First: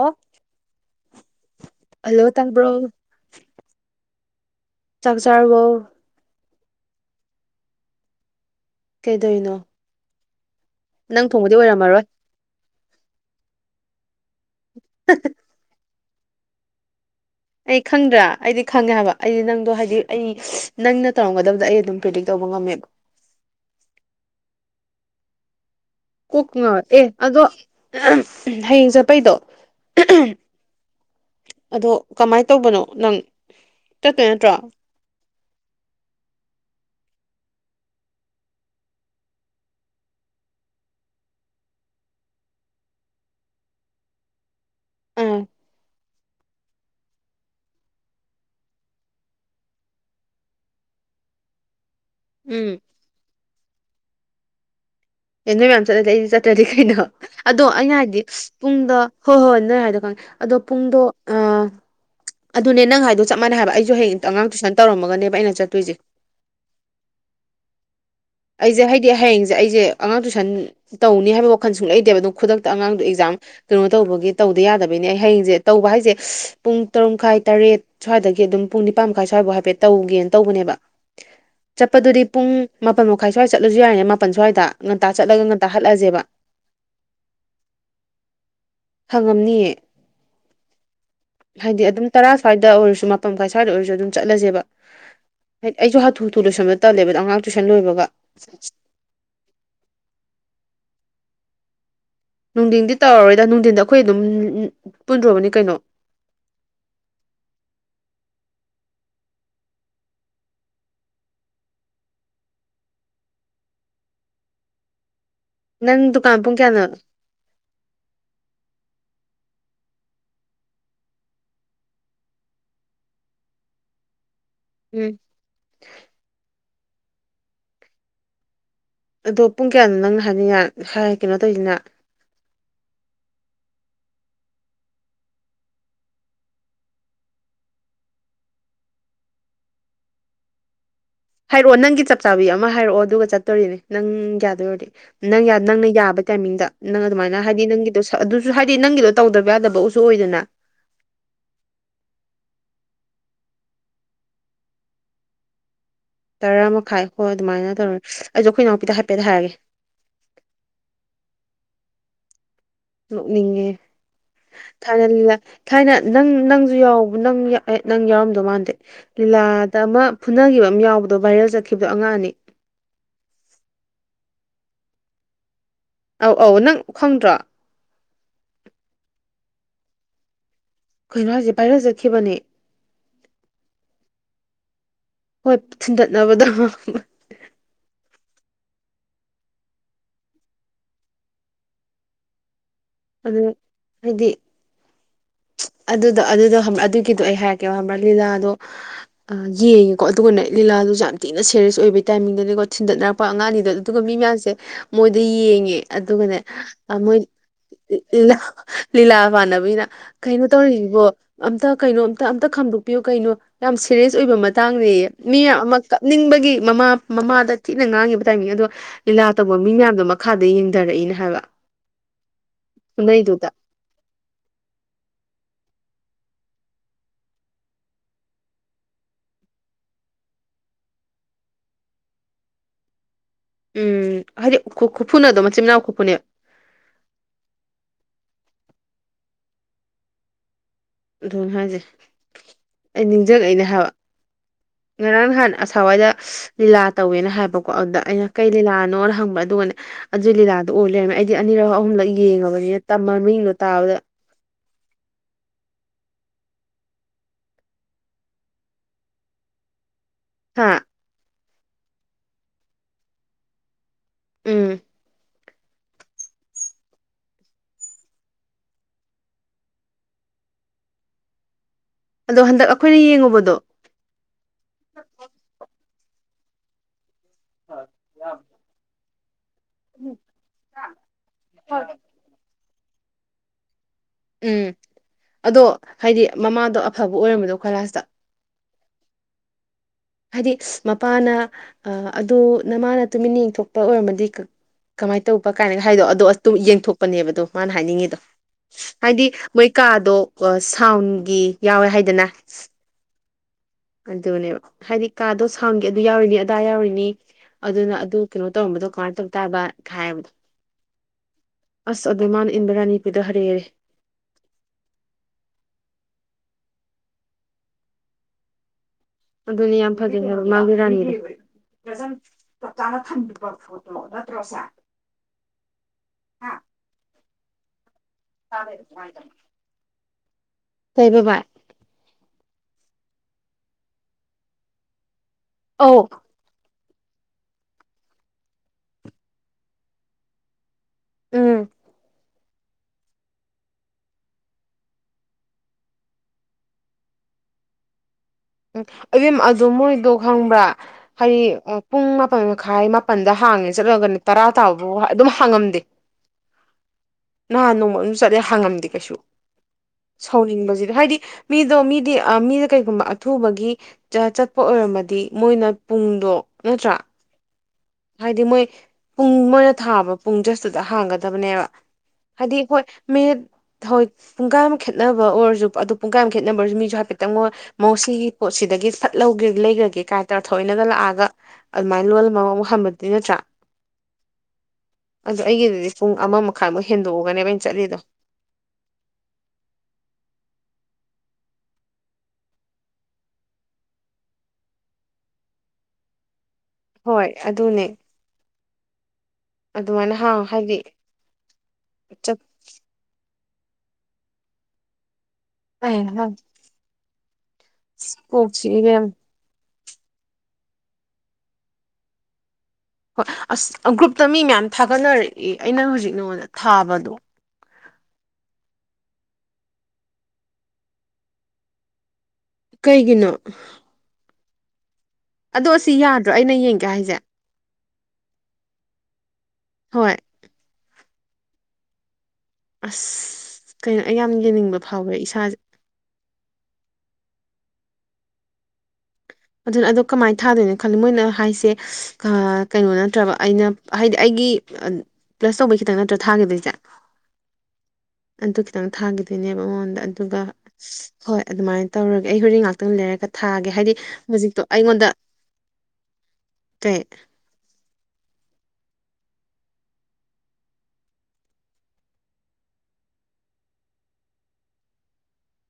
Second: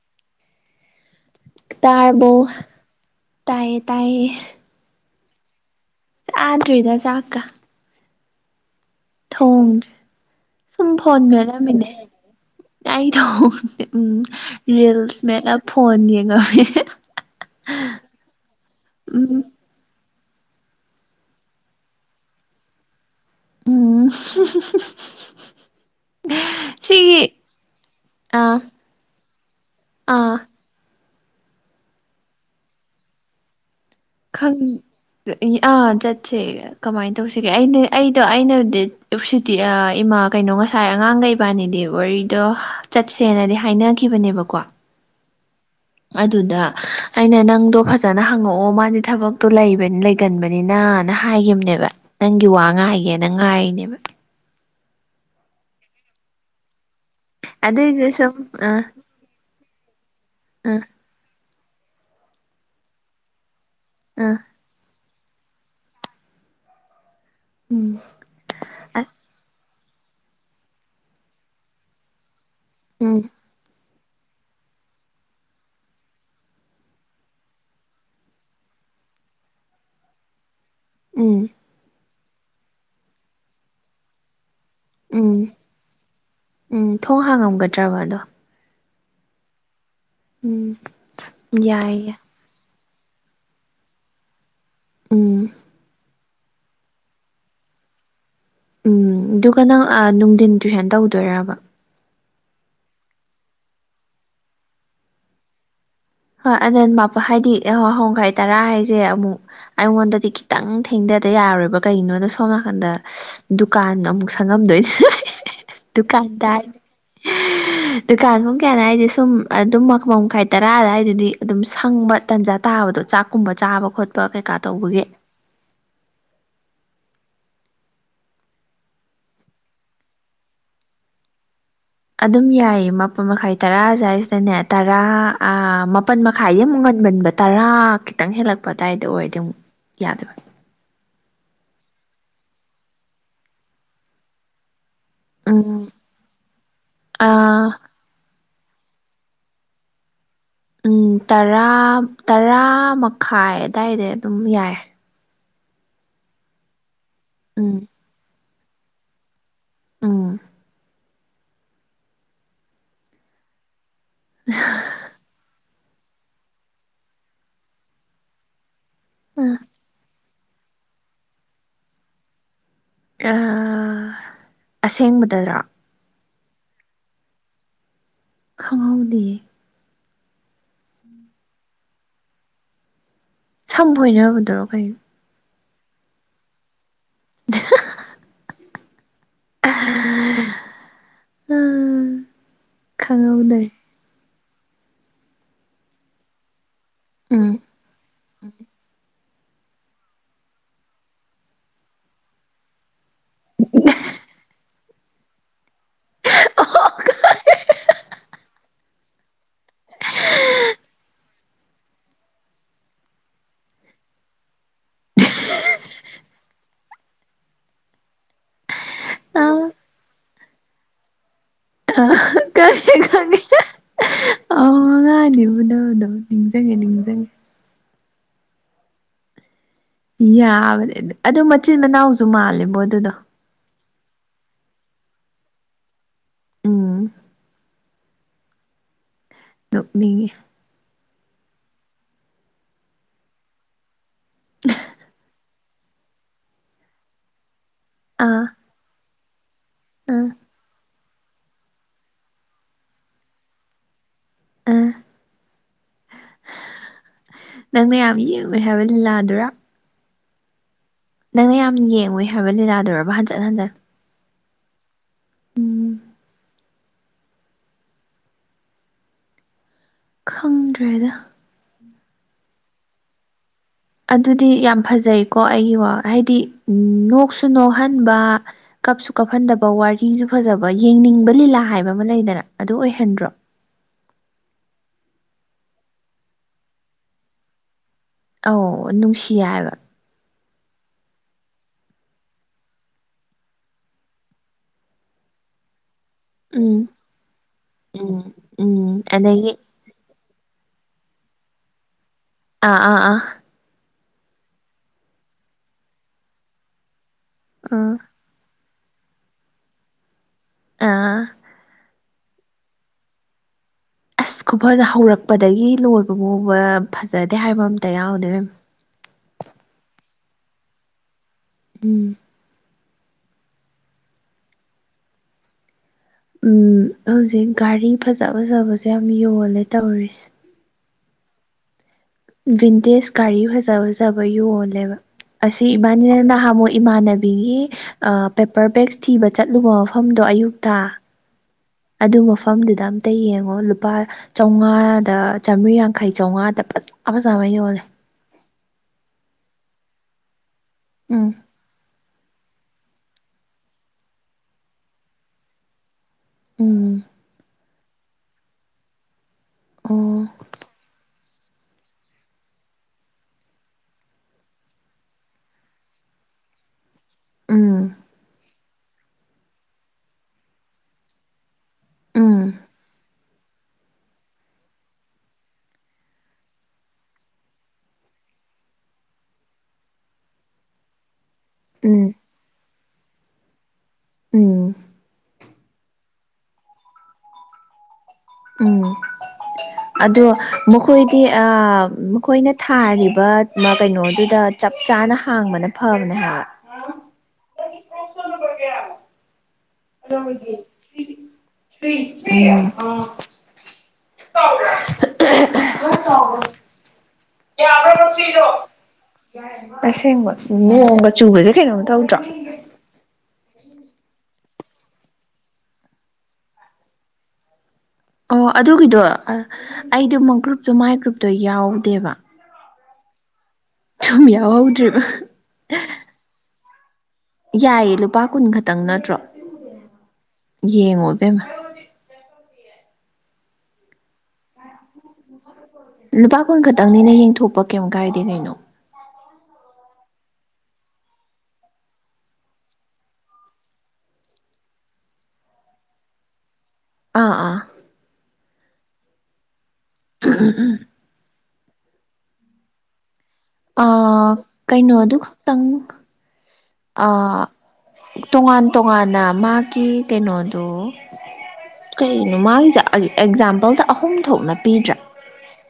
ꯑꯣꯂ ꯇꯔꯕꯣ ꯇꯌꯦ ꯇꯌꯦ ꯆꯥꯛ ꯆꯥꯔꯕꯧ ꯁꯥꯗ꯭ꯔꯔꯤꯗ ꯆꯀ ꯀꯩꯗꯧꯅꯣ ꯁꯐ ꯃꯅꯃꯤꯅꯦ ꯑꯣꯏꯔꯝꯃꯔꯣꯏ ꯑꯩꯗꯣꯡꯦ ꯎꯝ ꯔꯤꯜꯁ ꯃꯂ ꯐꯣꯟ ꯌꯦꯡꯉꯝꯃꯦ ꯑꯩ ꯈꯪꯗ꯭ꯔꯥ ꯑꯩꯗꯤ ꯈꯪꯉꯦ ꯍꯥꯏꯕ ꯎꯝ ꯑꯩꯗꯤ ꯅꯪꯗꯣ ꯍꯥꯏꯗꯤ ꯑꯩ ꯅꯪꯅ ꯇꯧꯔꯝꯒꯗꯕꯗ ꯑꯩ ꯑꯗꯨꯝ ꯄ꯭ꯔꯦꯗꯤꯛ ꯇꯧꯕ ꯉꯝꯃꯦꯕ ꯎꯝ ꯀꯣꯛ ꯉꯕ ꯑꯦ ꯁꯤꯒꯤ ꯑꯗꯣ ꯑꯥ ꯍꯌꯦꯡ ꯆꯠꯄꯩꯗꯣ ꯑꯥ ꯑꯗꯣ ꯀꯃꯥꯏꯅ ꯇꯧꯕꯅꯣ ꯅꯪ ꯆꯠꯇꯣꯏ ꯅꯠꯇ꯭ꯔꯣ ꯈꯪ ꯑꯥ ꯆꯠ ꯆꯦꯒ ꯀꯃꯥꯏꯅ ꯇꯧꯁꯤꯒꯦꯩꯅ ꯑꯩꯗꯣ ꯑꯩꯅꯗꯤ ꯁꯨꯇꯤ ꯏꯃꯥ ꯀꯩꯅꯣ ꯉ ꯉꯁꯥꯏ ꯑꯉꯥꯡꯈꯩꯕꯥꯅꯤꯗꯤ ꯋꯥꯔꯤꯗꯣ ꯆꯠꯁꯦꯅꯗꯤ ꯍꯥꯏꯅꯈꯤꯕꯅꯦꯕꯀꯣ ꯎꯝ ꯑꯗꯨꯗ ꯑꯩꯅ ꯅꯪꯗꯣ ꯐꯖꯅ ꯍꯪꯉꯛꯑꯣ ꯃꯥꯗꯤ ꯊꯕꯛꯇꯣ ꯂꯩꯕꯅꯤ ꯂꯩ ꯀꯟꯕꯅꯤꯅꯅ ꯍꯥꯏꯈꯤꯕꯅꯦꯕ ꯅꯪꯒꯤ ꯋꯥ ꯎꯝ ꯉꯥꯏꯒꯦꯅ ꯉꯥꯏꯔꯤꯅꯦꯕ ꯑꯦ ꯅꯣꯏ ꯃꯌꯥꯝ ꯆꯠꯂꯗꯤ ꯑꯩꯗꯤ ꯆꯠꯇ꯭ꯔꯗꯤ ꯀꯩꯅꯣ ꯑꯗꯣ ꯑꯩꯅ ꯑꯗꯨꯏꯁꯨ ꯍꯥꯏꯗꯤ ꯁꯨꯝ ꯑꯥ ꯄꯨꯡꯗꯣ ꯍꯣꯏ ꯍꯣꯏ ꯅꯣꯏ ꯍꯥꯏꯗꯣ ꯈꯪꯉꯦ ꯑꯗꯣ ꯑꯥ ꯄꯨꯡꯗꯣ ꯑ ꯑꯗꯨꯅꯦ ꯅꯪ ꯍꯥꯏꯗꯣ ꯆꯞ ꯃꯥꯟꯩ ꯍꯥꯏꯕ ꯑꯩꯁꯨ ꯍꯌꯦꯡ ꯑꯥ ꯑꯉꯥꯡ ꯇ꯭ꯨꯏꯁꯟ ꯇꯧꯔꯝꯃꯒꯅꯦꯕ ꯑꯩꯅ ꯆꯠꯇꯣꯏꯁꯦ ꯎꯝ ꯑꯩꯁꯦ ꯍꯥꯏꯗꯤ ꯍꯌꯦꯡꯁꯦ ꯑꯩꯁꯦ ꯑꯉꯥꯡ ꯇꯨꯏꯁꯟ ꯇꯧꯅꯤ ꯍꯥꯏꯕ ꯋꯥꯈꯟ ꯁꯨꯡꯛ ꯂꯩꯇꯦꯕ ꯑꯗꯣ ꯈꯨꯗꯛꯇ ꯑꯉꯥꯡꯗꯨ ꯎꯝ ꯑꯦꯛꯖꯥꯝ ꯀꯩꯅꯣ ꯇꯧꯕꯒꯤ ꯇꯧꯗꯦ ꯌꯥꯗꯕꯩꯅꯦ ꯑꯩ ꯍꯌꯦꯡꯁꯦ ꯇꯧꯕ ꯍꯥꯏꯁꯦ ꯄꯨꯡ ꯇꯔꯨ ꯃꯈꯥꯏ ꯇꯔꯦꯠ ꯁ꯭ꯋꯥꯏꯗꯒꯤ ꯑꯗꯨꯝ ꯄꯨꯡ ꯅꯤꯄꯥꯟ ꯃꯈꯥꯏ ꯁ꯭ꯋꯥꯏꯐꯥꯎ ꯍꯥꯏꯐꯦꯠ ꯇꯧꯒꯦꯅ ꯇꯧꯕꯅꯦꯕ ꯎꯝ ꯆꯠꯄꯗꯨꯗꯤ ꯄꯨꯡ ꯃꯥꯄꯟ ꯃꯈꯥꯏ ꯁ꯭ꯋꯥꯏꯗ ꯆꯠꯂꯁꯨ ꯌꯥꯏꯅꯦ ꯃꯥꯄꯟ ꯁ꯭ꯋꯥꯏꯗ ꯉꯟꯇꯥ ꯎꯝ ꯆꯠꯂꯒ ꯉꯟꯇꯥ ꯍꯜꯂꯛꯁꯦꯕ ꯎꯝ ꯊꯣꯡ ꯍꯥꯡꯉꯝꯒꯗ꯭ꯔꯕ ꯑꯗꯣ ꯍꯪꯉꯝꯅꯤꯌꯦ ꯎꯝ ꯍꯥꯏꯗꯤ ꯑꯗꯨꯝ ꯌꯥꯏꯌꯦ ꯇꯔꯥ ꯁ꯭ꯋꯥꯏꯗ ꯑꯣꯏꯔꯁꯨ ꯃꯄ ꯀꯥꯏ ꯁ꯭ꯏꯗ ꯑꯣꯏꯔꯁꯨ ꯑꯗꯨꯝ ꯆꯠꯂꯁꯦꯕ ꯎꯝ ꯍꯥꯏꯗꯤ ꯑꯩꯁꯨ ꯊꯨ ꯊꯨ ꯂꯣꯏꯁꯟꯕ ꯇꯜꯂꯦꯕ ꯑꯉꯥꯡ ꯇꯨꯏꯁꯟ ꯂꯣꯏꯕꯒ ꯎꯝ ꯑꯗꯨꯒ ꯅꯪ ꯅꯨꯡꯊꯤꯟ ꯇꯨꯏꯁꯟ ꯇꯧꯗꯣꯏꯔꯕ ꯅꯨꯡꯊꯤꯟꯗꯤ ꯇꯧꯔꯔꯣꯏꯗ ꯅꯨꯡꯊꯤꯟꯗ ꯑꯩꯈꯣꯏ ꯑꯗꯨꯝ ꯄꯨꯟꯗ꯭ꯔꯣꯕꯅꯤ ꯀꯩꯅꯣ ꯍꯣꯏ ꯑꯗ ꯃꯄ ꯍꯥꯏꯗꯤ ꯋꯥꯍꯣꯡꯈꯥꯏ ꯇꯔꯥ ꯍꯥꯏꯖ‌ꯦ ꯑꯃꯨꯛ ꯑꯩꯉꯣꯟꯗꯗꯤ ꯈꯤꯇꯪ ꯊꯦꯡꯊꯗ ꯌꯥꯔꯣꯏꯕ ꯀꯩꯒꯤꯅꯣꯗ ꯁꯣꯝ ꯅꯥꯀꯟꯗ ꯗꯨꯀꯥꯟ ꯑꯃꯨꯛ ꯁꯪꯉꯝꯗꯣꯏꯟ [unintelligible] ꯅꯪ ꯗꯨꯀꯥꯟ ꯄꯨꯡ ꯗꯥꯏ ꯀꯌꯥꯅꯣ ꯗꯨꯀꯥꯟ ꯄꯨꯡ ꯀꯌꯥꯗ ꯑꯗꯥꯏꯗ ꯁꯨꯝ ꯑꯗꯨꯝ ꯃꯄꯟ ꯃꯈꯥꯏ ꯇꯔꯥ ꯑꯗꯥꯏꯗ ꯗꯤ ꯑꯗꯨꯝ ꯁꯪꯕ ꯇꯟꯖꯥ ꯇꯥꯕꯗꯣ ꯆꯥꯛꯀꯨꯝꯕ ꯆꯥꯕ ꯈꯣꯠꯄ ꯀꯩꯀꯥ ꯇꯧꯕꯒꯤ ꯎꯝ ꯑꯗꯣ ꯄꯨꯡ ꯀꯌꯥꯅꯣ ꯅꯪꯅ ꯍꯥꯏꯅꯤꯡꯉ ꯍꯥꯏ ꯀꯩꯅꯣ ꯇꯧꯏꯖꯤꯅ ꯑꯗꯨꯝ ꯌꯥꯏꯌꯦ ꯃꯥꯄꯜ ꯃꯈꯥꯏ ꯇꯔꯥ ꯁ꯭ꯋꯥꯏꯁꯤꯗꯅꯦ ꯇꯔꯥ ꯑ ꯃꯥꯄꯟ ꯃꯈꯥꯏꯗꯤ ꯑꯃꯨꯛ ꯉꯟꯃꯟꯕ ꯇꯔꯥ ꯈꯤꯇꯪ ꯍꯦꯜꯂꯛꯄ ꯑꯗꯥꯏꯗ ꯑꯣꯏꯔꯗꯤ ꯑꯃꯨꯛ ꯌꯥꯗ‌ꯣꯏꯕ ꯍꯥꯏꯔꯛꯑꯣ ꯅꯪꯒꯤ ꯆꯞ ꯆꯥꯕꯤ ꯑꯃ ꯍꯥꯏꯔꯛꯑꯣ ꯑꯗꯨꯒ ꯆꯠꯇꯣꯔꯤꯅꯦ ꯅꯪ ꯌꯥꯗꯣ ꯑꯣꯔꯗꯤ ꯅꯪ ꯌꯥ ꯎꯝ ꯅꯪꯅ ꯌꯥꯕ ꯇꯥꯏꯃꯤꯡꯗ ꯅꯪ ꯑ ꯑꯗꯨꯃꯥꯏꯅ ꯍꯥꯏꯗꯤ ꯅꯪꯒꯤꯗꯣ ꯁꯠ ꯑꯗꯨ ꯁꯨ ꯍꯥꯏꯗꯤ ꯅꯪꯒꯤꯗꯣ ꯇꯧꯗꯕ ꯌꯥꯗꯕꯕꯨꯁꯨ ꯑꯣꯏꯗꯅ ꯇꯔꯥ ꯇꯔꯥ ꯃꯈꯥꯏ ꯑꯗꯥꯏꯗ ꯑꯗꯨꯝ ꯌꯥꯏ ꯇꯔꯥ ꯃꯈꯥꯏ ꯍꯣꯏ ꯑꯗꯨꯃꯥꯏꯅ ꯎꯝ ꯇꯧꯔꯁꯤ ꯑꯩꯁꯨ ꯑꯩꯈꯣꯏ ꯏꯅꯥꯎꯄꯤꯗ ꯍꯥꯏꯐꯦꯠ ꯍꯥꯏꯔꯒꯦ ꯎꯝ ꯅ‌ꯣꯛꯅꯤꯡꯉ‌ꯦ [unintelligible] ꯊꯥꯏꯅ ꯂꯤꯂꯥ ꯊꯥꯏꯅ ꯅꯪ ꯅꯪꯁꯨ ꯌꯥꯎ ꯅꯪ ꯅꯪ ꯌꯥꯎꯔꯝꯗꯧ ꯃꯥꯟꯗꯦ ꯂꯤꯂꯥ ꯗ ꯑꯃ ꯐꯨꯅꯈꯤꯕ ꯑꯃ ꯌꯥꯎꯕꯗꯣ ꯚꯥꯏꯔꯦꯜ ꯆꯠꯈꯤꯕꯗꯣ ꯑꯉꯥꯡ ꯑꯅꯤ ꯑ ꯑꯁꯦꯡꯕꯗꯔ‌ꯣ ꯑꯧ ꯑꯧ ꯅꯪ ꯈꯪꯗ꯭ꯔꯣ ꯈꯪꯍꯧꯗꯦ ꯑꯩꯈꯣꯏ ꯍꯥꯥꯏꯁꯦ ꯚꯥꯏꯔ‌ꯦꯜ ꯆꯠꯈꯤꯕꯅꯦ ꯁꯝ ꯐ‌ꯣꯏꯅꯕꯗꯨꯔꯣ ꯀꯩꯅꯣ ꯍꯣꯏ ꯊꯤꯟꯗꯠꯅꯕꯗ‌ꯣ [unintelligible] ꯍꯥ ꯎꯝ ꯑꯗꯨ ꯈꯪꯍꯧꯗꯔꯦ ꯍꯥꯏꯗꯤ ꯑꯗꯨꯗ ꯑꯗꯨꯗ ꯈꯪꯕ꯭ꯔ ꯑꯗꯨꯒꯤꯗꯣ ꯑꯩ ꯎꯝ ꯍꯥꯏꯔꯛꯀꯦ ꯍꯥꯟꯕ꯭ꯔꯥ ꯂꯤꯂꯥꯗꯣ ꯑ ꯌꯦꯡꯉꯦꯀꯣ ꯑꯗꯨꯒꯅ ꯂꯤꯂꯥꯗꯨꯁꯨ ꯌꯥꯝ ꯊꯤꯅ ꯁꯦꯔꯤꯌꯁ ꯑꯣꯏꯕꯒꯤ ꯇꯥꯏꯃꯤꯡꯗꯅꯤꯀꯣ ꯊꯤꯟꯗꯠꯅꯔꯛ ꯄ ꯑꯉꯥꯡꯅꯤꯗꯣ ꯑꯗꯨꯒ ꯃꯤ ꯃꯌꯥꯝꯁꯦ ꯃꯣꯏꯗ ꯌꯦꯡꯉꯦ ꯑꯗꯨꯒꯅꯦ ꯃꯣꯏ ꯏꯂ [unintelligible] ꯂꯤꯂꯥ ꯄꯥꯟꯅꯕꯒꯤꯅ ꯀꯩꯅꯣ ꯇꯧꯔꯤꯁꯤꯕꯣ ꯑꯝꯇ ꯀꯩꯅꯣ ꯑꯝꯇ ꯑꯝꯇ ꯈꯥꯝꯗꯣꯛꯄꯤꯌꯨ ꯀꯩꯅꯣ ꯌꯥꯝ ꯁꯦꯔꯤꯌꯁ ꯑꯣꯏꯕ ꯃꯇꯥꯡꯅꯦ ꯃꯤ ꯑꯃ ꯀꯞꯅꯤꯡꯕꯒꯤ ꯃꯃꯥ ꯃꯃꯥꯗ ꯊꯤꯅ ꯉꯥꯡꯉꯤꯕ ꯇꯥꯏꯃꯤꯡ ꯑꯗꯣ ꯂꯤꯂꯥ ꯑ ꯇꯧꯕ ꯃꯤ ꯃꯌꯥꯝꯗꯣ ꯃꯈꯥꯗ ꯌꯦꯡꯊꯔꯛꯏꯅ‌ꯦ ꯍꯥꯏꯕ ꯑ ꯀꯩ ꯐꯨꯅꯩꯗꯨꯗ ꯈꯪꯉꯦ ꯑꯉꯥꯡꯅꯤꯕꯨ ꯑꯗꯨ ꯑꯗꯨ ꯅꯤꯡꯖꯪꯉꯦ ꯅꯤꯡꯖꯪꯉꯦ ꯌꯥꯕꯅꯦ ꯑꯗꯨ ꯃꯆꯤꯟ ꯃꯅꯥꯎꯁꯨ ꯃꯥꯜꯂꯦꯕꯣ ꯑꯗꯨꯗꯣ ꯎꯝ ꯍꯥꯏꯗꯤ ꯈꯨ ꯈꯨꯐꯨꯅꯗꯣ ꯃꯆꯤꯟ ꯃꯅꯥꯎ ꯈꯨꯐꯨꯅꯦ ꯎꯝ ꯅ‌ꯣꯛꯅꯤꯡꯉ‌ꯦ ꯑꯗꯨꯅꯦ ꯍꯥꯏꯁꯦ ꯑꯩ ꯅꯤꯡꯖꯪꯉꯛꯏꯅꯦ ꯍꯥꯏꯕ ꯉꯔꯥꯡ ꯅꯍꯥꯟ ꯑꯁꯋꯥꯏꯗ ꯂꯤꯂꯥ ꯇꯧꯋꯦꯅ ꯍꯥꯏꯕ ꯀꯣ ꯑꯗꯨꯗ ꯑꯩꯅ ꯑꯥ ꯀꯩ ꯂꯤꯂꯥꯅꯣ ꯍꯪꯕ ꯑꯗꯨꯒꯅꯦ ꯑꯥ ꯑꯗꯨ ꯂꯤꯂꯥꯗ‌ꯣ ꯑꯣꯏ ꯂꯩꯔꯝꯃꯦ ꯑꯩꯗꯤ ꯑꯅꯤꯔꯛ ꯑꯍꯨꯝꯂꯛ ꯌꯦꯡꯉꯕꯅꯤꯅ ꯇ ꯃꯃꯤꯡꯗꯣ ꯇꯥꯕꯗ ꯑꯥ ꯅꯪꯅ ꯌꯥꯝ ꯌꯦꯡꯉꯨꯏ ꯍꯥꯏꯕ ꯂꯤꯂꯥꯗꯨꯔ‌ꯣ ꯍꯥ ꯅꯪꯅ ꯌꯥꯝ ꯌꯦꯡꯉꯨꯏ ꯍꯥꯏꯕ ꯂꯤꯂꯥꯗꯨꯔꯕ ꯍꯟꯖꯟ ꯍꯟꯖꯟ ꯎꯝ ꯈꯪꯗ꯭ꯔꯦꯗ ꯑꯗꯣ ꯍꯟꯗꯛ ꯑꯩꯈꯣꯏꯅ ꯌꯦꯡꯉꯨꯕꯗꯣ ꯑꯗꯨꯗꯤ ꯌꯥꯝ ꯐꯖꯩꯀꯣ ꯑꯩꯒꯤ ꯋꯥ ꯍꯥꯏꯗꯤ ꯅꯣꯛ ꯑꯃꯨꯛꯁꯨ ꯅꯣꯛꯍꯟꯕ ꯀꯞꯁꯨ ꯀꯞꯍꯟꯗꯕ ꯕ ꯋꯥꯔꯤꯁꯨ ꯐꯖꯕ ꯌꯦꯡꯅꯤꯡꯕ ꯂꯤꯂꯥ ꯍꯥꯏꯕ ꯑꯃ ꯂꯩꯗꯅ ꯑꯗꯨ ꯑꯣꯏꯍꯟꯗ꯭ꯔꯣ ꯎꯝ ꯑꯗꯣ ꯍꯥꯏꯗꯤ ꯃꯃꯥꯗꯣ ꯑꯐꯕ ꯑꯣꯏꯔꯝꯕꯗꯣ ꯈꯋ꯭ꯥꯏ ꯂꯥꯁꯇ ꯑꯧ ꯅꯨꯡꯁꯤ ꯍꯥꯏꯕ ꯍꯥꯏꯗꯤ ꯃꯄꯥꯅ ꯑꯗꯨ ꯅꯃꯥꯅ ꯇꯨꯃꯤꯟꯅ ꯌꯦꯡꯊꯣꯛꯄ ꯑꯣꯏꯔꯝꯃꯗꯤ ꯀꯃꯥꯏ ꯇꯧꯕ ꯀꯥꯏꯅꯒ ꯍꯥꯏꯗꯣ ꯑꯗꯣ ꯑꯗꯨꯝ ꯎꯝ ꯌꯦꯡꯊꯣꯛꯄꯅꯦꯕꯗꯣ ꯃꯥꯅ ꯍꯥꯏꯅꯤꯡꯉꯤꯗꯣ ꯎꯝ ꯍꯥꯏꯗꯤ ꯑꯗꯒꯤ ꯃꯣꯏ ꯀꯥꯗꯣ ꯁꯥꯎꯟꯒꯤ ꯌꯥꯎꯋꯦ ꯍꯥꯏꯗꯅ ꯑꯥ ꯑꯥ ꯑꯥ ꯑꯗꯨꯅꯦꯕ ꯍꯥꯏꯗꯤ ꯀꯥꯗꯣ ꯁꯥꯎꯟꯒꯤ ꯑꯗꯨ ꯌꯥꯎꯔꯤꯅꯤ ꯑꯗꯥ ꯌꯥꯎꯔꯤꯅꯤ ꯎꯝ ꯑꯗꯨꯅ ꯑꯗꯨ ꯀꯩꯅꯣ ꯇꯧꯔꯝꯕꯗꯣ ꯀꯃꯥꯏ ꯇꯧ ꯇꯥꯕ ꯍꯥꯏꯕꯗꯣ ꯑ ꯑꯁ ꯑꯗꯣ ꯃꯥꯅ ꯏꯟꯕ ꯔꯥꯅꯤꯐꯤꯗꯣ ꯍꯥꯔꯦ ꯍꯥꯔꯦ ꯑꯁ ꯈꯨꯐꯖ ꯍꯧꯔꯛꯄꯗꯒꯤ ꯂꯣꯏꯕꯐꯥꯎꯕ ꯐꯖꯗꯦ ꯍꯥꯏꯕ ꯑꯝꯇ ꯌꯥꯎꯗꯦ ꯕꯦꯝ ꯑꯗꯨꯅꯤ ꯌꯥꯝ ꯐꯖꯩ ꯍꯥꯏꯕ ꯃꯥꯒꯤ ꯔꯥꯅꯤꯗꯣ ꯎꯝ [unintelligible] ꯎꯝ ꯍꯧꯖꯤꯛ ꯒꯥꯔꯤ ꯐꯖ ꯐꯖꯕꯁꯨ ꯌꯥꯝ ꯌꯣꯜꯂꯦ ꯇꯧꯔꯤꯁꯦ [unintelligible] ꯚꯤꯟꯇꯦꯖ ꯒꯥꯔꯤ ꯐꯖ ꯐꯖꯕ ꯌꯣꯜꯂꯦꯕ ꯑꯁꯤ ꯑꯧ ꯏꯕꯥꯅꯤꯅ ꯅꯥꯍꯟꯃꯨꯛ ꯏꯃꯥꯟꯅꯕꯤꯒꯤ ꯄꯦꯄꯔ ꯕꯦꯛꯁ ꯊꯤꯕ ꯆꯠꯂꯨꯕ ꯃꯐꯝꯗꯣ ꯑꯌꯨꯛꯇ ꯎꯝ ꯑꯗꯨ ꯃꯐꯝꯗꯨꯗ ꯑꯝꯇ ꯌꯦꯡꯉꯣ ꯂꯨꯄꯥ ꯆꯥꯝꯃꯉꯥꯗ ꯆꯥꯝꯃꯔꯤ ꯌꯥꯡꯈꯩ ꯆꯥꯝꯃꯉꯥꯗ ꯐꯖ ꯐꯖꯕ ꯌꯣꯜꯂꯦ ꯎꯝ ꯏꯕꯦꯝꯃ ꯑꯗꯣ ꯃꯣꯏꯗꯣ ꯈꯪꯕ꯭ꯔꯥ ꯎꯝ ꯍꯥꯏꯗꯤ ꯄꯨꯡ ꯃꯥꯄꯟ ꯃꯈꯥꯏ ꯃꯥꯄꯟꯗ ꯍꯥꯡꯉꯦ ꯆꯠꯂꯒꯅꯦ ꯇꯔꯥ ꯇꯥꯕꯐꯥꯎ ꯑꯗꯨꯝ ꯍꯥꯡꯉꯝꯗꯦ ꯎꯝ ꯅ ꯅꯣꯡꯃ ꯑꯗꯨꯝ ꯆꯠꯂꯦ ꯍꯥꯡꯉꯝꯗꯦ ꯀꯩꯁꯨ ꯑꯣ ꯁꯧꯅꯤꯡꯕꯁꯤꯗꯤ ꯍꯥꯏꯗꯤ ꯃꯤꯗꯣ ꯃꯤꯗꯤ ꯃꯤꯅ ꯀꯩꯒꯨꯝꯕ ꯊꯨꯕꯒꯤ ꯆꯠꯄ ꯑꯣꯏꯔꯝꯃꯗꯤ ꯃꯣꯏꯅ ꯄꯨꯡꯗꯣ ꯅꯠꯇ꯭ꯔꯥ ꯎꯝ ꯍꯥꯏꯗꯤ ꯃꯣꯏ ꯄꯨꯡ ꯃꯣꯏꯅ ꯊꯥꯕ ꯄꯨꯡ ꯖꯁꯇꯨꯗ ꯍꯥꯡꯒꯗꯕꯅꯦꯕ ꯎꯝ ꯍꯥꯏꯗꯤ ꯍꯣꯏ ꯃꯤꯠ ꯍꯣꯏ ꯄꯨꯡꯒꯥꯏ ꯑꯃ ꯈꯦꯠꯅꯕ ꯑꯣꯏꯔꯁꯨ ꯑꯗꯨ ꯄꯨꯡꯒꯥꯏ ꯑꯃ ꯈꯦꯠꯅꯕꯔꯁꯨ ꯃꯤꯁꯨ ꯍꯥꯏꯐꯦꯠꯇꯪ ꯃꯣꯏ ꯃꯣ ꯁꯤꯒꯤ ꯄꯣꯠꯁꯤꯗꯒꯤ ꯐꯠ ꯂꯩꯈ꯭ꯔꯒꯦ ꯀꯥꯏꯅ ꯇꯧꯔ ꯊꯧꯑꯣꯏꯟꯀꯤꯒ ꯂꯥꯛꯑꯒ ꯎꯝ [unintelligible] ꯎꯝ ꯑꯗꯣ ꯑꯩꯒꯤꯗꯨꯗꯤ ꯄꯨꯡ ꯑꯃ ꯃꯈꯥꯏꯃꯨꯛ ꯍꯦꯟꯗꯣꯛꯑꯒꯅꯦꯕ ꯑꯩꯅ ꯆꯠꯂꯤꯗꯣ ꯎꯝ ꯑꯗꯣ ꯃꯈꯣꯏꯗꯤ ꯑꯥ ꯃꯈꯣꯏꯅ ꯊꯥꯔꯤꯕ ꯀꯩꯅꯣꯗꯨꯗ ꯆꯞ ꯆꯥꯅ ꯍꯥꯡꯕꯅ ꯐꯕꯅ ꯍꯥꯏꯕ ꯍꯣꯏ ꯑꯗꯨꯅꯦ [unintelligible] [unintelligible] ꯑꯗꯨꯃꯥꯏꯅ ꯎꯝ ꯍꯥꯡ ꯍꯥꯏꯗꯤ ꯆꯠ [unintelligible] [unintelligible] ꯀꯣꯛ ꯎꯝ ꯆꯤꯛꯑꯦ ꯏꯕꯦꯝꯃ ꯑꯁꯦꯡꯕ ꯅꯣꯡꯒ ꯆꯨꯕꯁꯦ ꯀꯩꯅꯣꯝ ꯇꯧꯗ꯭ꯔꯣ ꯍꯣꯏ ꯑꯁ ꯒ꯭ꯔꯨꯞꯇ ꯃꯤ ꯃꯌꯥꯝ ꯊꯥꯒꯠꯅꯔꯛꯏ ꯑꯩꯅ ꯍꯧꯖꯤꯛ ꯅꯉꯣꯟꯗ ꯊꯥꯕꯗꯣ ꯑꯣ ꯑꯗꯨꯒꯤꯗꯣ ꯑꯩꯗꯨ ꯒ꯭ꯔꯨꯞꯇꯣ ꯃꯥꯏ ꯒ꯭ꯔꯨꯞꯇꯣ ꯌꯥꯎꯗꯦꯕ ꯀꯩꯒꯤꯅꯣ ꯁꯨꯝ ꯌꯥꯎꯍꯧꯗ꯭ꯔꯤꯕ ꯑꯗꯣ ꯑꯁꯤ ꯌꯥꯗ꯭ꯔꯣ ꯑꯩꯅ ꯌꯦꯡꯒꯦ ꯍꯥꯏꯁꯦ ꯌꯥꯏꯌꯦ ꯂꯨꯄꯥ ꯀꯨꯟ ꯈꯛꯇꯪ ꯅꯠꯇ꯭ꯔꯣ ꯍꯣꯏ ꯌꯦꯡꯉꯣ ꯏꯕꯦꯝꯃ ꯑꯁ ꯀꯩꯅꯣ ꯑꯩ ꯌꯥꯝ ꯌꯦꯡꯅꯤꯡꯕ ꯐꯥꯎꯋꯦ ꯏꯁꯥꯁꯦ ꯂꯨꯄꯥ ꯀꯨꯟ ꯈꯛꯇꯪꯅꯤꯅ ꯌꯦꯡꯊꯣꯛꯄ ꯀꯦꯝ ꯀꯥꯏꯗꯦ ꯀꯩꯅꯣ ꯑꯗꯨꯅ ꯑꯗꯣ ꯀꯃꯥꯏꯅ ꯊꯥꯗꯣꯏꯅꯣ ꯈꯜꯂꯤ ꯃꯣꯏꯅ ꯍꯥꯏꯁꯦ ꯑ ꯀꯩꯅꯣ ꯅꯠꯇ꯭ꯔꯕ ꯑꯩꯅ ꯍꯥꯏꯗꯤ ꯑꯩꯒꯤ ꯄ꯭ꯂꯁ ꯇꯧꯕꯩ ꯈꯤꯇꯪ ꯅꯠꯇ꯭ꯔꯥ ꯊꯥꯈꯤꯗꯣꯏꯁꯦ ꯑꯥ ꯑꯥ ꯑꯗꯨ ꯈꯤꯇꯪ ꯊꯥꯈꯤꯗꯣꯏꯅꯦꯕ ꯃꯉꯣꯟꯗ ꯑꯗꯨꯒ ꯑ ꯍꯣꯏ ꯑꯗꯨꯃꯥꯏꯅ ꯇꯧꯔꯒꯦ ꯑꯩ ꯍꯣꯔꯦꯟ ꯉꯥꯛꯇꯪ ꯂꯩꯔꯒ ꯊꯥꯒꯦ ꯍꯥꯏꯗꯤ ꯍꯧꯖꯤꯛꯇꯣ ꯀꯩꯅꯣ ꯑꯩꯉꯣꯟꯗ ꯑꯗꯨ ꯈꯛꯇꯪ ꯀꯩ ꯇꯣꯉꯥꯟ ꯇꯣꯉꯥꯟꯅ ꯃꯥꯒꯤ ꯀꯩꯅꯣꯗꯨ ꯀꯩꯅꯣ ꯃꯥꯒꯤꯁꯦ ꯑꯦꯛꯖꯥꯝꯄꯜꯗ ꯑꯍꯨꯝ ꯊꯣꯛꯅ ꯄꯤꯗ꯭ꯔꯥ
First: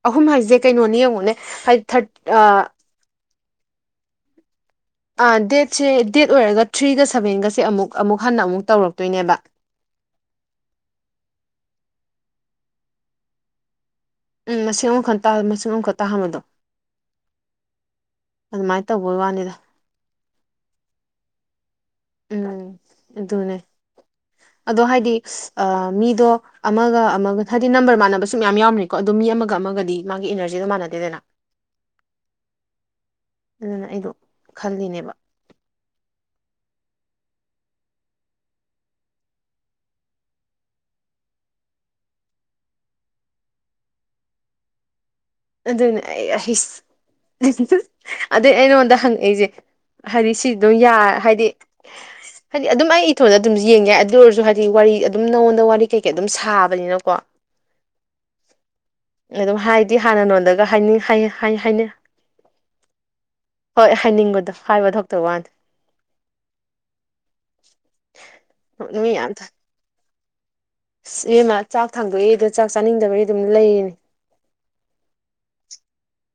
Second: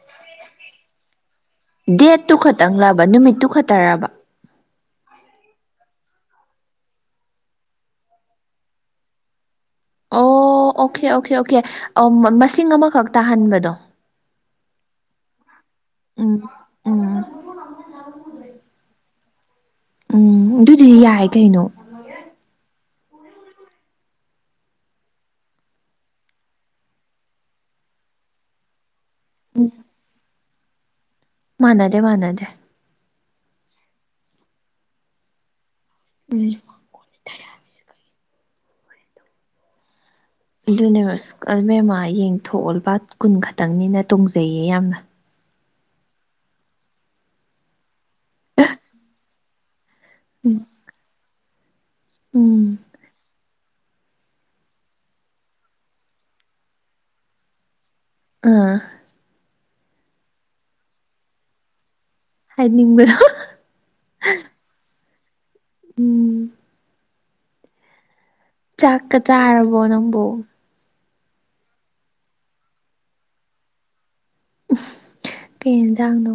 ꯑꯍꯨꯝ ꯍꯥꯏꯁꯦ ꯀꯩꯅꯣꯅꯤ ꯌꯦꯡꯉꯣꯅꯦ ꯍꯥꯏꯗꯤ ꯗꯦꯠꯇꯨ ꯊꯥꯔꯠ ꯈꯛꯇꯪꯪꯂꯕ ꯅꯨꯃꯤꯠꯇꯨ ꯈꯛꯇꯔꯕ ꯑ ꯗꯦꯠꯁꯦ ꯗꯦꯠ ꯑꯣꯏꯔꯒ ꯊ꯭ꯔꯤꯒ ꯁꯕꯦꯟꯒꯁꯦ ꯑꯃꯨꯛ ꯑꯃꯨꯛ ꯍꯟꯅ ꯑꯃꯨꯛ ꯇꯧꯔꯛꯇꯣꯏꯅꯦꯕ ꯑꯣ ꯑꯣꯀꯦ ꯑꯣꯀꯦ ꯑꯣꯀꯦ ꯃꯁꯤꯡ ꯑꯃꯈꯛ ꯇꯥꯍꯟꯕꯗꯣ ꯎꯝ ꯃꯁꯤꯡ ꯑꯃꯈꯛ ꯃꯁꯤꯡ ꯑꯃꯨꯈꯛ ꯎꯝ ꯇꯥꯍꯟꯕꯗꯣ ꯎꯝ ꯑꯗꯨꯃꯥꯏꯅ ꯇꯧꯕꯒꯤ ꯋꯥꯅꯤꯗ ꯎꯝ ꯑꯗꯨꯗꯤ ꯌꯥꯏ ꯀꯩꯅꯣ ꯎꯝ ꯑꯗꯨꯅꯦ ꯑꯗꯣ ꯍꯥꯏꯗꯤ ꯑ ꯃꯤꯗꯣ ꯑꯃꯒ ꯑꯃꯒ ꯍꯥꯏꯗꯤ ꯅꯝꯕꯔ ꯃꯥꯟꯅꯕꯁꯨ ꯃꯌꯥꯝ ꯌꯥꯎꯔꯝꯅꯤ ꯀꯣ ꯑꯗꯨꯣ ꯃꯤ ꯑꯃꯒ ꯑꯃꯒꯗꯤ ꯃꯥꯒꯤ ꯏꯅꯔꯖꯤꯗꯣ ꯃꯥꯟꯅꯗꯦꯗꯅ ꯃꯥꯅꯥꯗꯦ ꯃꯅꯥꯗꯦ ꯑꯗꯨꯅ ꯑꯩꯗꯣ ꯈꯜꯂꯤꯅꯦꯕ ꯎꯝ ꯑꯗꯨꯅꯦꯕ ꯏꯃꯦꯝꯃꯥ ꯌꯦꯡꯊꯣꯛꯑꯣ ꯂꯨꯄꯥ ꯀꯨꯟ ꯈꯛꯇꯪꯅꯤꯅ ꯇꯣꯡꯖꯩꯌꯦ ꯌꯥꯝꯅ ꯑꯗꯨꯅꯦ ꯑꯩꯁ ꯑꯗꯨꯏ ꯑꯩꯉꯣꯟꯗ ꯍꯪꯉꯛꯏꯁꯦ ꯍꯥꯏꯗꯤ ꯁꯤ ꯎꯝ ꯑꯗꯨꯝ ꯌꯥ ꯍꯥꯏꯗꯤ ꯍꯥꯏꯗꯤ ꯎꯝ ꯑꯗꯨꯝ ꯑꯩ ꯏꯊꯣꯟꯗ ꯑꯗꯨꯝ ꯌꯦꯡꯉꯦ ꯑꯗꯨ ꯑꯣꯏꯔꯁꯨ ꯍꯥꯏꯗꯤ ꯋꯥꯔꯤ ꯑꯗꯨꯝ ꯅꯉꯣꯟꯗ ꯋꯥꯔꯤ ꯀꯩꯀꯩ ꯑꯗꯨꯝ ꯁꯥꯕꯅꯤꯅꯀꯣ [inaudible] ꯑꯥ ꯑꯗꯨꯝ ꯍꯥꯏꯗꯤ ꯍꯥꯟꯅ ꯅꯣꯟꯗꯒ ꯍꯥꯏꯅꯤꯡ ꯍꯥꯏꯅꯤ ꯍꯥꯏꯅꯤꯡꯕꯗꯣ ꯍꯣꯏ ꯍꯥꯏꯅꯤꯡꯕꯗꯣ ꯍꯥꯏꯕ ꯊꯣꯛꯇꯕ ꯋꯥꯅꯤ ꯎꯝ [inaudible] ꯆꯥꯛꯀ ꯆꯥꯔꯕꯣ ꯅꯪꯕꯨꯣ ꯑꯦꯃ ꯆꯥꯛ ꯊꯥꯡꯗꯣꯛꯏ ꯑꯗꯣ ꯆꯥꯛ ꯆꯥꯅꯤꯡꯗꯕꯒꯤ ꯑꯗꯨꯝ ꯂꯩꯌꯦꯅꯦ ꯀꯩ ꯌꯦꯟꯁꯥꯡꯗꯣ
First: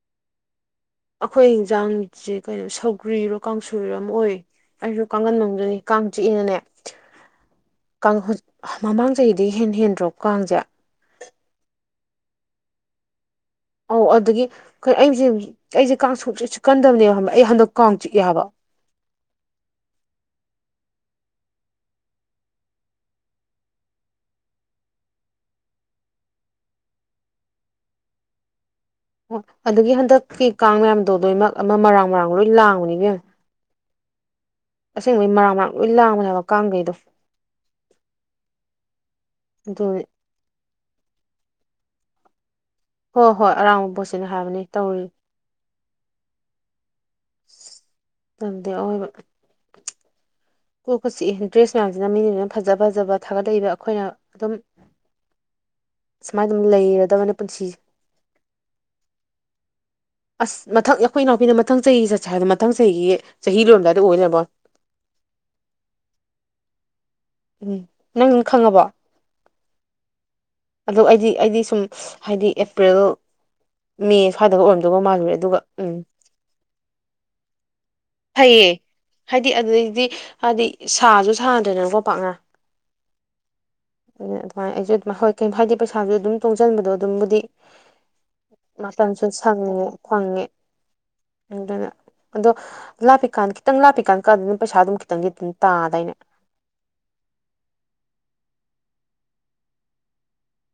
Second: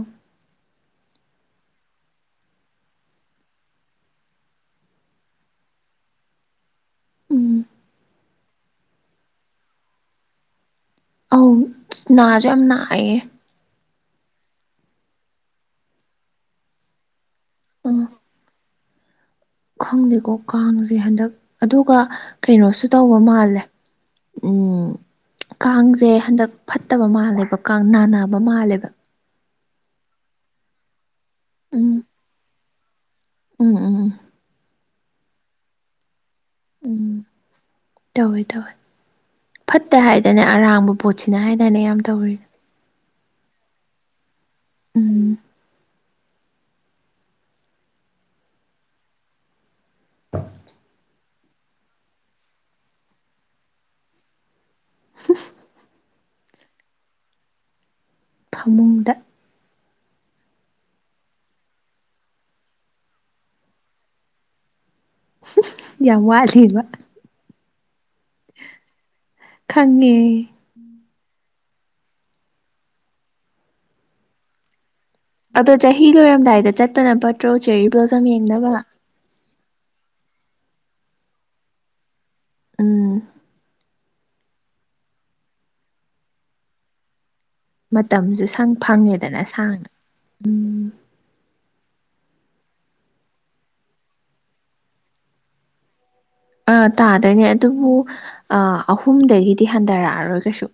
ꯑꯩꯈꯣꯏ ꯌꯦꯟꯖꯥꯡꯁꯦ ꯀꯩꯅꯣ ꯁꯧꯒ꯭ꯔꯤꯔꯣ ꯀꯥꯡꯁꯣꯏꯔꯣ ꯑꯃ ꯑꯣꯏ ꯑꯩꯁꯨ ꯀꯥꯡꯒꯟ ꯃꯗꯨꯅꯤ ꯀꯥꯡ ꯆꯤꯛꯏꯅꯅꯦ ꯎꯝ ꯃꯃꯥꯡ ꯆꯍꯤꯗꯤ ꯍꯦꯟ ꯍꯦꯟꯗ꯭ꯔꯣ ꯀꯥꯡꯁꯦ ꯑꯧ ꯅꯥꯁꯨ ꯌꯥꯝ ꯅꯥꯏꯌꯦ ꯑꯧ ꯑꯗꯨꯗꯒꯤ ꯑꯩꯣꯏ ꯑꯩꯁꯦ ꯑꯩꯁꯦ ꯀꯥꯡꯛꯀꯟꯗꯕꯅꯦꯕ ꯑꯩ ꯍꯟꯗꯛ ꯀꯥꯡ ꯎꯝ ꯆꯤꯛꯑꯦ ꯍꯥꯏꯕ ꯈꯪꯗꯦꯀꯣ ꯀꯥꯡꯁꯦ ꯍꯟꯗꯛ ꯑꯗꯨꯒ ꯀꯩꯅꯣꯁꯨ ꯇꯧꯕ ꯃꯥꯜꯂꯦ ꯀꯥꯡꯁꯦ ꯍꯟꯗꯛ ꯐꯠꯇꯕ ꯃꯥꯜꯂꯦꯕ ꯀꯥꯡ ꯅꯥꯟꯅꯕ ꯃꯥꯜꯂꯦꯕ ꯑꯣ ꯑꯗꯨꯒꯤ ꯍꯟꯗꯛꯀꯤ ꯀꯥꯡ ꯃꯌꯥꯝꯗꯣ ꯂꯣꯏꯅꯃꯛ ꯑꯃ ꯃꯔꯥꯡ ꯃꯔꯥꯡ ꯂꯣꯏ ꯂꯥꯡꯕꯅꯦꯕꯦꯝ ꯎꯝ ꯎꯝ ꯎꯝ ꯑꯁꯦꯡꯕꯩ ꯃꯔꯥꯡ ꯃꯔꯡ ꯂꯣꯏ ꯂꯥꯡꯕꯅꯦꯕꯥ ꯎꯝ ꯇꯧꯋꯦ ꯇꯧꯋꯦ ꯐꯠꯇꯦ ꯑꯗꯨꯅꯤ ꯍꯥꯏ ꯅꯦ ꯑꯔꯥꯡꯕ ꯄꯣꯠꯁꯤꯅ ꯍꯥꯏꯗꯅ ꯌꯥꯝ ꯇꯧꯔꯤꯗ ꯍꯣ ꯍꯣꯏ ꯑꯔꯥꯡꯕ ꯄꯣꯠꯁꯤꯅ ꯍꯥꯏꯕꯅꯦ ꯇꯧꯔꯤ ꯎꯝ ꯇꯟꯗꯦ ꯑꯋꫭꯏꯕ ꯀꯣꯛꯀ ꯆꯤꯛꯏ ꯗ꯭ꯔꯦꯁ ꯃꯌꯥꯝꯁꯤꯅ ꯃꯤꯡꯁꯤꯅ ꯐꯖ ꯐꯖꯕ ꯊꯥꯒꯠꯂꯛꯏꯕ ꯑꯩꯈꯣꯏꯅ ꯑꯗꯨꯝ [unintelligible] ꯁꯨꯃꯥꯏꯅ ꯑꯗꯨꯝ ꯂꯩꯔꯗꯕꯅꯤ ꯄꯨꯟꯁꯤꯁ ꯐꯃꯨꯡꯗ ꯑꯁ ꯃꯊꯪ ꯑꯩꯈꯣꯏ ꯏꯅꯥꯎꯄꯤꯅ ꯃꯊꯪ ꯆꯍꯤ ꯆꯠꯁꯦ ꯍꯥꯏꯕꯗꯣ ꯃꯊꯪ ꯆꯍꯤꯒꯤ ꯆꯍꯤ ꯂꯣꯏꯔꯝꯗꯥꯏꯗ ꯑꯣꯏ ꯂꯩꯔꯝꯕ ꯋꯥꯅꯦ ꯌꯥꯝ ꯋꯥꯠꯂꯤꯕ ꯎꯝ ꯅꯪꯪ ꯈꯪꯉꯕꯣ ꯈꯪꯉꯦ ꯑꯗꯣ ꯑꯩꯗꯤ ꯑꯩꯗꯤ ꯁꯨꯝ ꯍꯥꯏꯗꯤ ꯑꯦꯄ꯭ꯔꯤꯜ ꯃꯦ ꯁ꯭ꯋꯥꯏꯗꯒ ꯑꯣꯏꯔꯝꯗꯧꯕ ꯃꯥꯜꯂꯨꯔꯦ ꯑꯗꯨꯒ ꯑꯗꯣ ꯎꯝ ꯆꯍꯤ ꯂꯣꯏꯔꯝꯗꯥꯏꯗ ꯆꯠꯄꯅ ꯐꯠꯇ꯭ꯔꯣ ꯆꯦꯔꯤ ꯕ꯭ꯂꯣꯖꯝ ꯐꯩꯌꯦ ꯌꯦꯡꯅꯕ ꯍꯥꯏꯗꯤ ꯑꯗꯨꯗꯩꯗꯤ ꯍꯥꯏꯗꯤ ꯁꯥꯁꯨ ꯁꯥꯗ꯭ꯔꯦꯅꯀꯣ ꯄꯥꯛꯅ ꯎꯝ ꯑꯗꯨ ꯑꯗꯨꯃꯥꯏꯅ ꯑꯩꯁꯨ ꯑꯗꯨꯥꯏ ꯍꯣꯏ ꯍꯥꯏꯗꯤ ꯄꯩꯁꯥꯁꯨ ꯑꯗꯨꯝ ꯇꯣꯡꯁꯤꯟꯕꯗꯣ ꯑꯗꯨꯝꯕꯨꯗꯤ ꯃꯇꯝꯁꯨ ꯁꯪ ꯃꯇꯝꯁꯨ ꯐꯪꯉꯦꯗꯅ ꯁꯪꯉ ꯁꯥꯡꯅ ꯈ꯭ꯡꯉꯦ ꯎꯝ ꯑꯗꯨꯅ ꯑꯗꯣ ꯂꯥꯞꯄꯤꯀꯥꯟꯗ ꯈꯤꯇꯪ ꯂꯥꯞꯄꯤꯀꯥꯟꯗ ꯀꯛꯑꯥꯗꯤ ꯑꯗꯨꯝ ꯄꯩꯁꯥ ꯑꯗꯨꯝ ꯈꯤꯇꯪꯗꯤ ꯑꯗꯨꯝ ꯇꯥꯗꯥꯏꯅꯦ ꯑꯥ ꯇꯥꯗꯣꯏꯅꯦ ꯑꯗꯨꯕꯨ ꯑꯍꯨꯝꯗꯒꯤꯗꯤ ꯍꯟꯊꯔꯛꯑꯔꯣꯏ ꯀꯩꯁꯨ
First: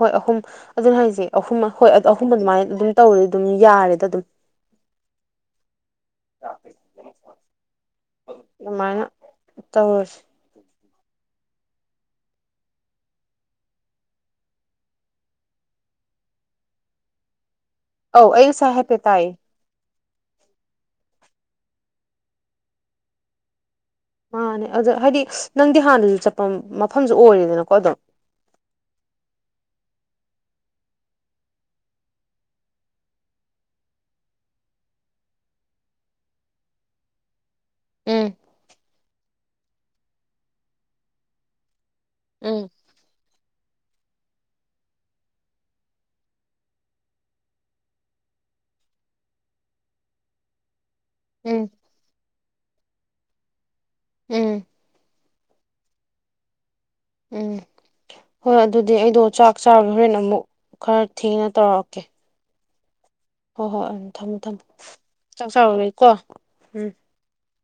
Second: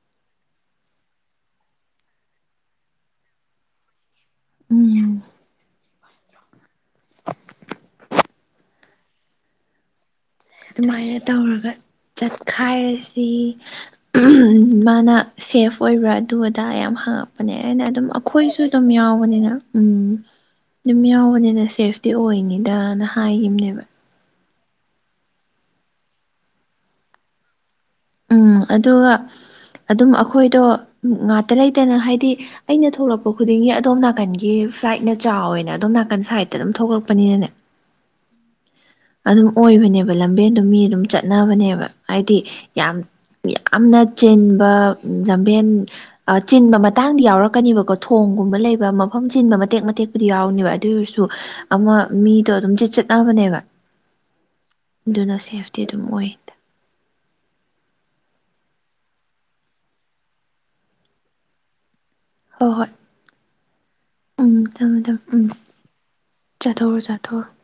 ꯍꯣꯏ ꯑꯍꯨꯝ ꯑꯗꯨꯅꯦ ꯍꯥꯏꯁꯦ ꯑꯍꯨꯝ ꯍꯣꯏ ꯑꯍꯨꯝ ꯑꯗꯨꯃꯥꯏꯅ ꯑꯗꯨꯝ ꯇꯧꯔꯦ ꯑꯗꯨꯝ ꯌꯥꯔꯦꯗ ꯑꯗꯨꯝ ꯎꯝ [inaudible] ꯑꯗꯨꯃꯥꯏꯅ ꯇꯧꯔꯁꯤ ꯑꯗꯨꯃꯥꯏꯅ ꯇꯧꯔꯒ ꯆꯠꯈꯥꯏꯔꯁꯤ ꯃꯥꯅ ꯁꯦꯐ ꯑꯣꯏꯕ꯭ꯔꯥ ꯑꯗꯨ ꯑꯗꯥ ꯌꯥꯝ ꯍꯪꯉꯛꯄ ꯄꯅꯦ ꯑꯩꯅ ꯑꯗꯨꯝ ꯑꯧ ꯑꯩ ꯑꯩꯈꯣꯏꯁꯨ ꯉꯁꯥꯏ ꯑꯗꯨꯝ ꯍꯥꯏꯐꯦꯠ ꯇꯥꯏꯌꯦ ꯌꯥꯎꯕꯅꯤꯅ ꯎꯝ ꯑꯗꯨꯝ ꯌꯥꯎꯕꯅꯤꯅ ꯁꯦꯐꯇꯤ ꯑꯣꯏꯅꯤꯗꯅ ꯍꯥꯏꯈꯤꯕꯅꯦꯕ ꯃꯥꯅꯦ ꯑꯗ ꯍꯥꯏꯗꯤ ꯅꯪꯗꯤ ꯍꯥꯟꯅꯁꯨ ꯆꯠꯄ ꯃꯐꯝꯁꯨ ꯑꯣꯏꯔꯦꯗꯅꯀꯣ ꯑꯗꯨꯝ ꯎꯝ ꯑꯗꯨꯒ ꯑꯗꯨꯝ ꯑꯩꯈꯣꯏꯗꯣ ꯉꯥꯛꯇ ꯂꯩꯇꯅ ꯍꯥꯏꯗꯤ ꯑꯩꯅ ꯊꯣꯛꯂꯛꯄ ꯈꯨꯗꯤꯡꯒꯤ ꯑꯗꯣꯝ ꯅꯥꯀꯟꯒꯤ ꯐ꯭ꯂꯥꯏꯠꯅ ꯆꯥꯎꯋꯦꯅꯦ ꯑꯗꯣꯝ ꯅꯥꯀꯟ ꯁꯥꯏꯠꯇ ꯑꯗꯨꯝ ꯊꯣꯛꯂꯛꯄꯅꯤꯅꯅꯦ ꯎꯝ ꯑꯗꯨꯝ ꯑꯣꯏꯕꯅꯦꯕ ꯂꯝꯕꯦꯟꯗꯣ ꯃꯤ ꯑꯗꯨꯝ ꯆꯠꯅꯕꯅꯦꯕ ꯍꯥꯏꯗꯤ ꯎꯝ ꯌꯥꯝ ꯌꯥꯝꯅ ꯆꯤꯟꯕ ꯂꯝꯕꯦꯟ ꯆꯤꯟꯕ ꯃꯇꯥꯡꯗꯤ ꯌꯥꯎꯔꯛꯀꯅꯤꯕꯀꯣ ꯊꯣꯡꯒꯨꯝꯕ ꯂꯩꯕ ꯃꯐꯝ ꯆꯤꯟꯕ ꯃꯇꯦꯛ ꯃꯇꯦꯛꯄꯨꯗꯤ ꯌꯥꯎꯔꯅꯤꯕ ꯑꯗꯨ ꯑꯣꯏꯔꯁꯨ ꯎꯝ ꯑꯃ ꯃꯤꯗꯣ ꯑꯗꯨꯝ ꯆꯠ ꯆꯠꯅꯕꯅꯦꯕ ꯎꯝ ꯗꯨꯅ ꯁꯦꯞꯇꯤ ꯑꯗꯨꯝ ꯑꯣꯏ ꯎꯝ ꯍꯣꯏ ꯑꯗꯨꯗꯤ ꯑꯩꯗꯣ ꯆꯥꯛ ꯆꯔꯨꯒꯦ ꯍꯣꯔꯦꯟ ꯑꯃꯨꯛ ꯈꯔ ꯊꯦꯡꯅ ꯇꯧꯔꯛꯀꯦ ꯍꯣ ꯍꯣꯏ ꯍꯣꯏ ꯍꯣꯏ ꯎꯝ ꯊꯝꯃꯣ ꯎꯝ ꯊꯝꯃꯣ ꯊꯝꯃꯦ ꯊꯝꯃꯦ ꯎꯝ ꯆꯥꯛ ꯆꯥꯔꯨꯒꯦꯀꯣ ꯎꯝ [unintelligible]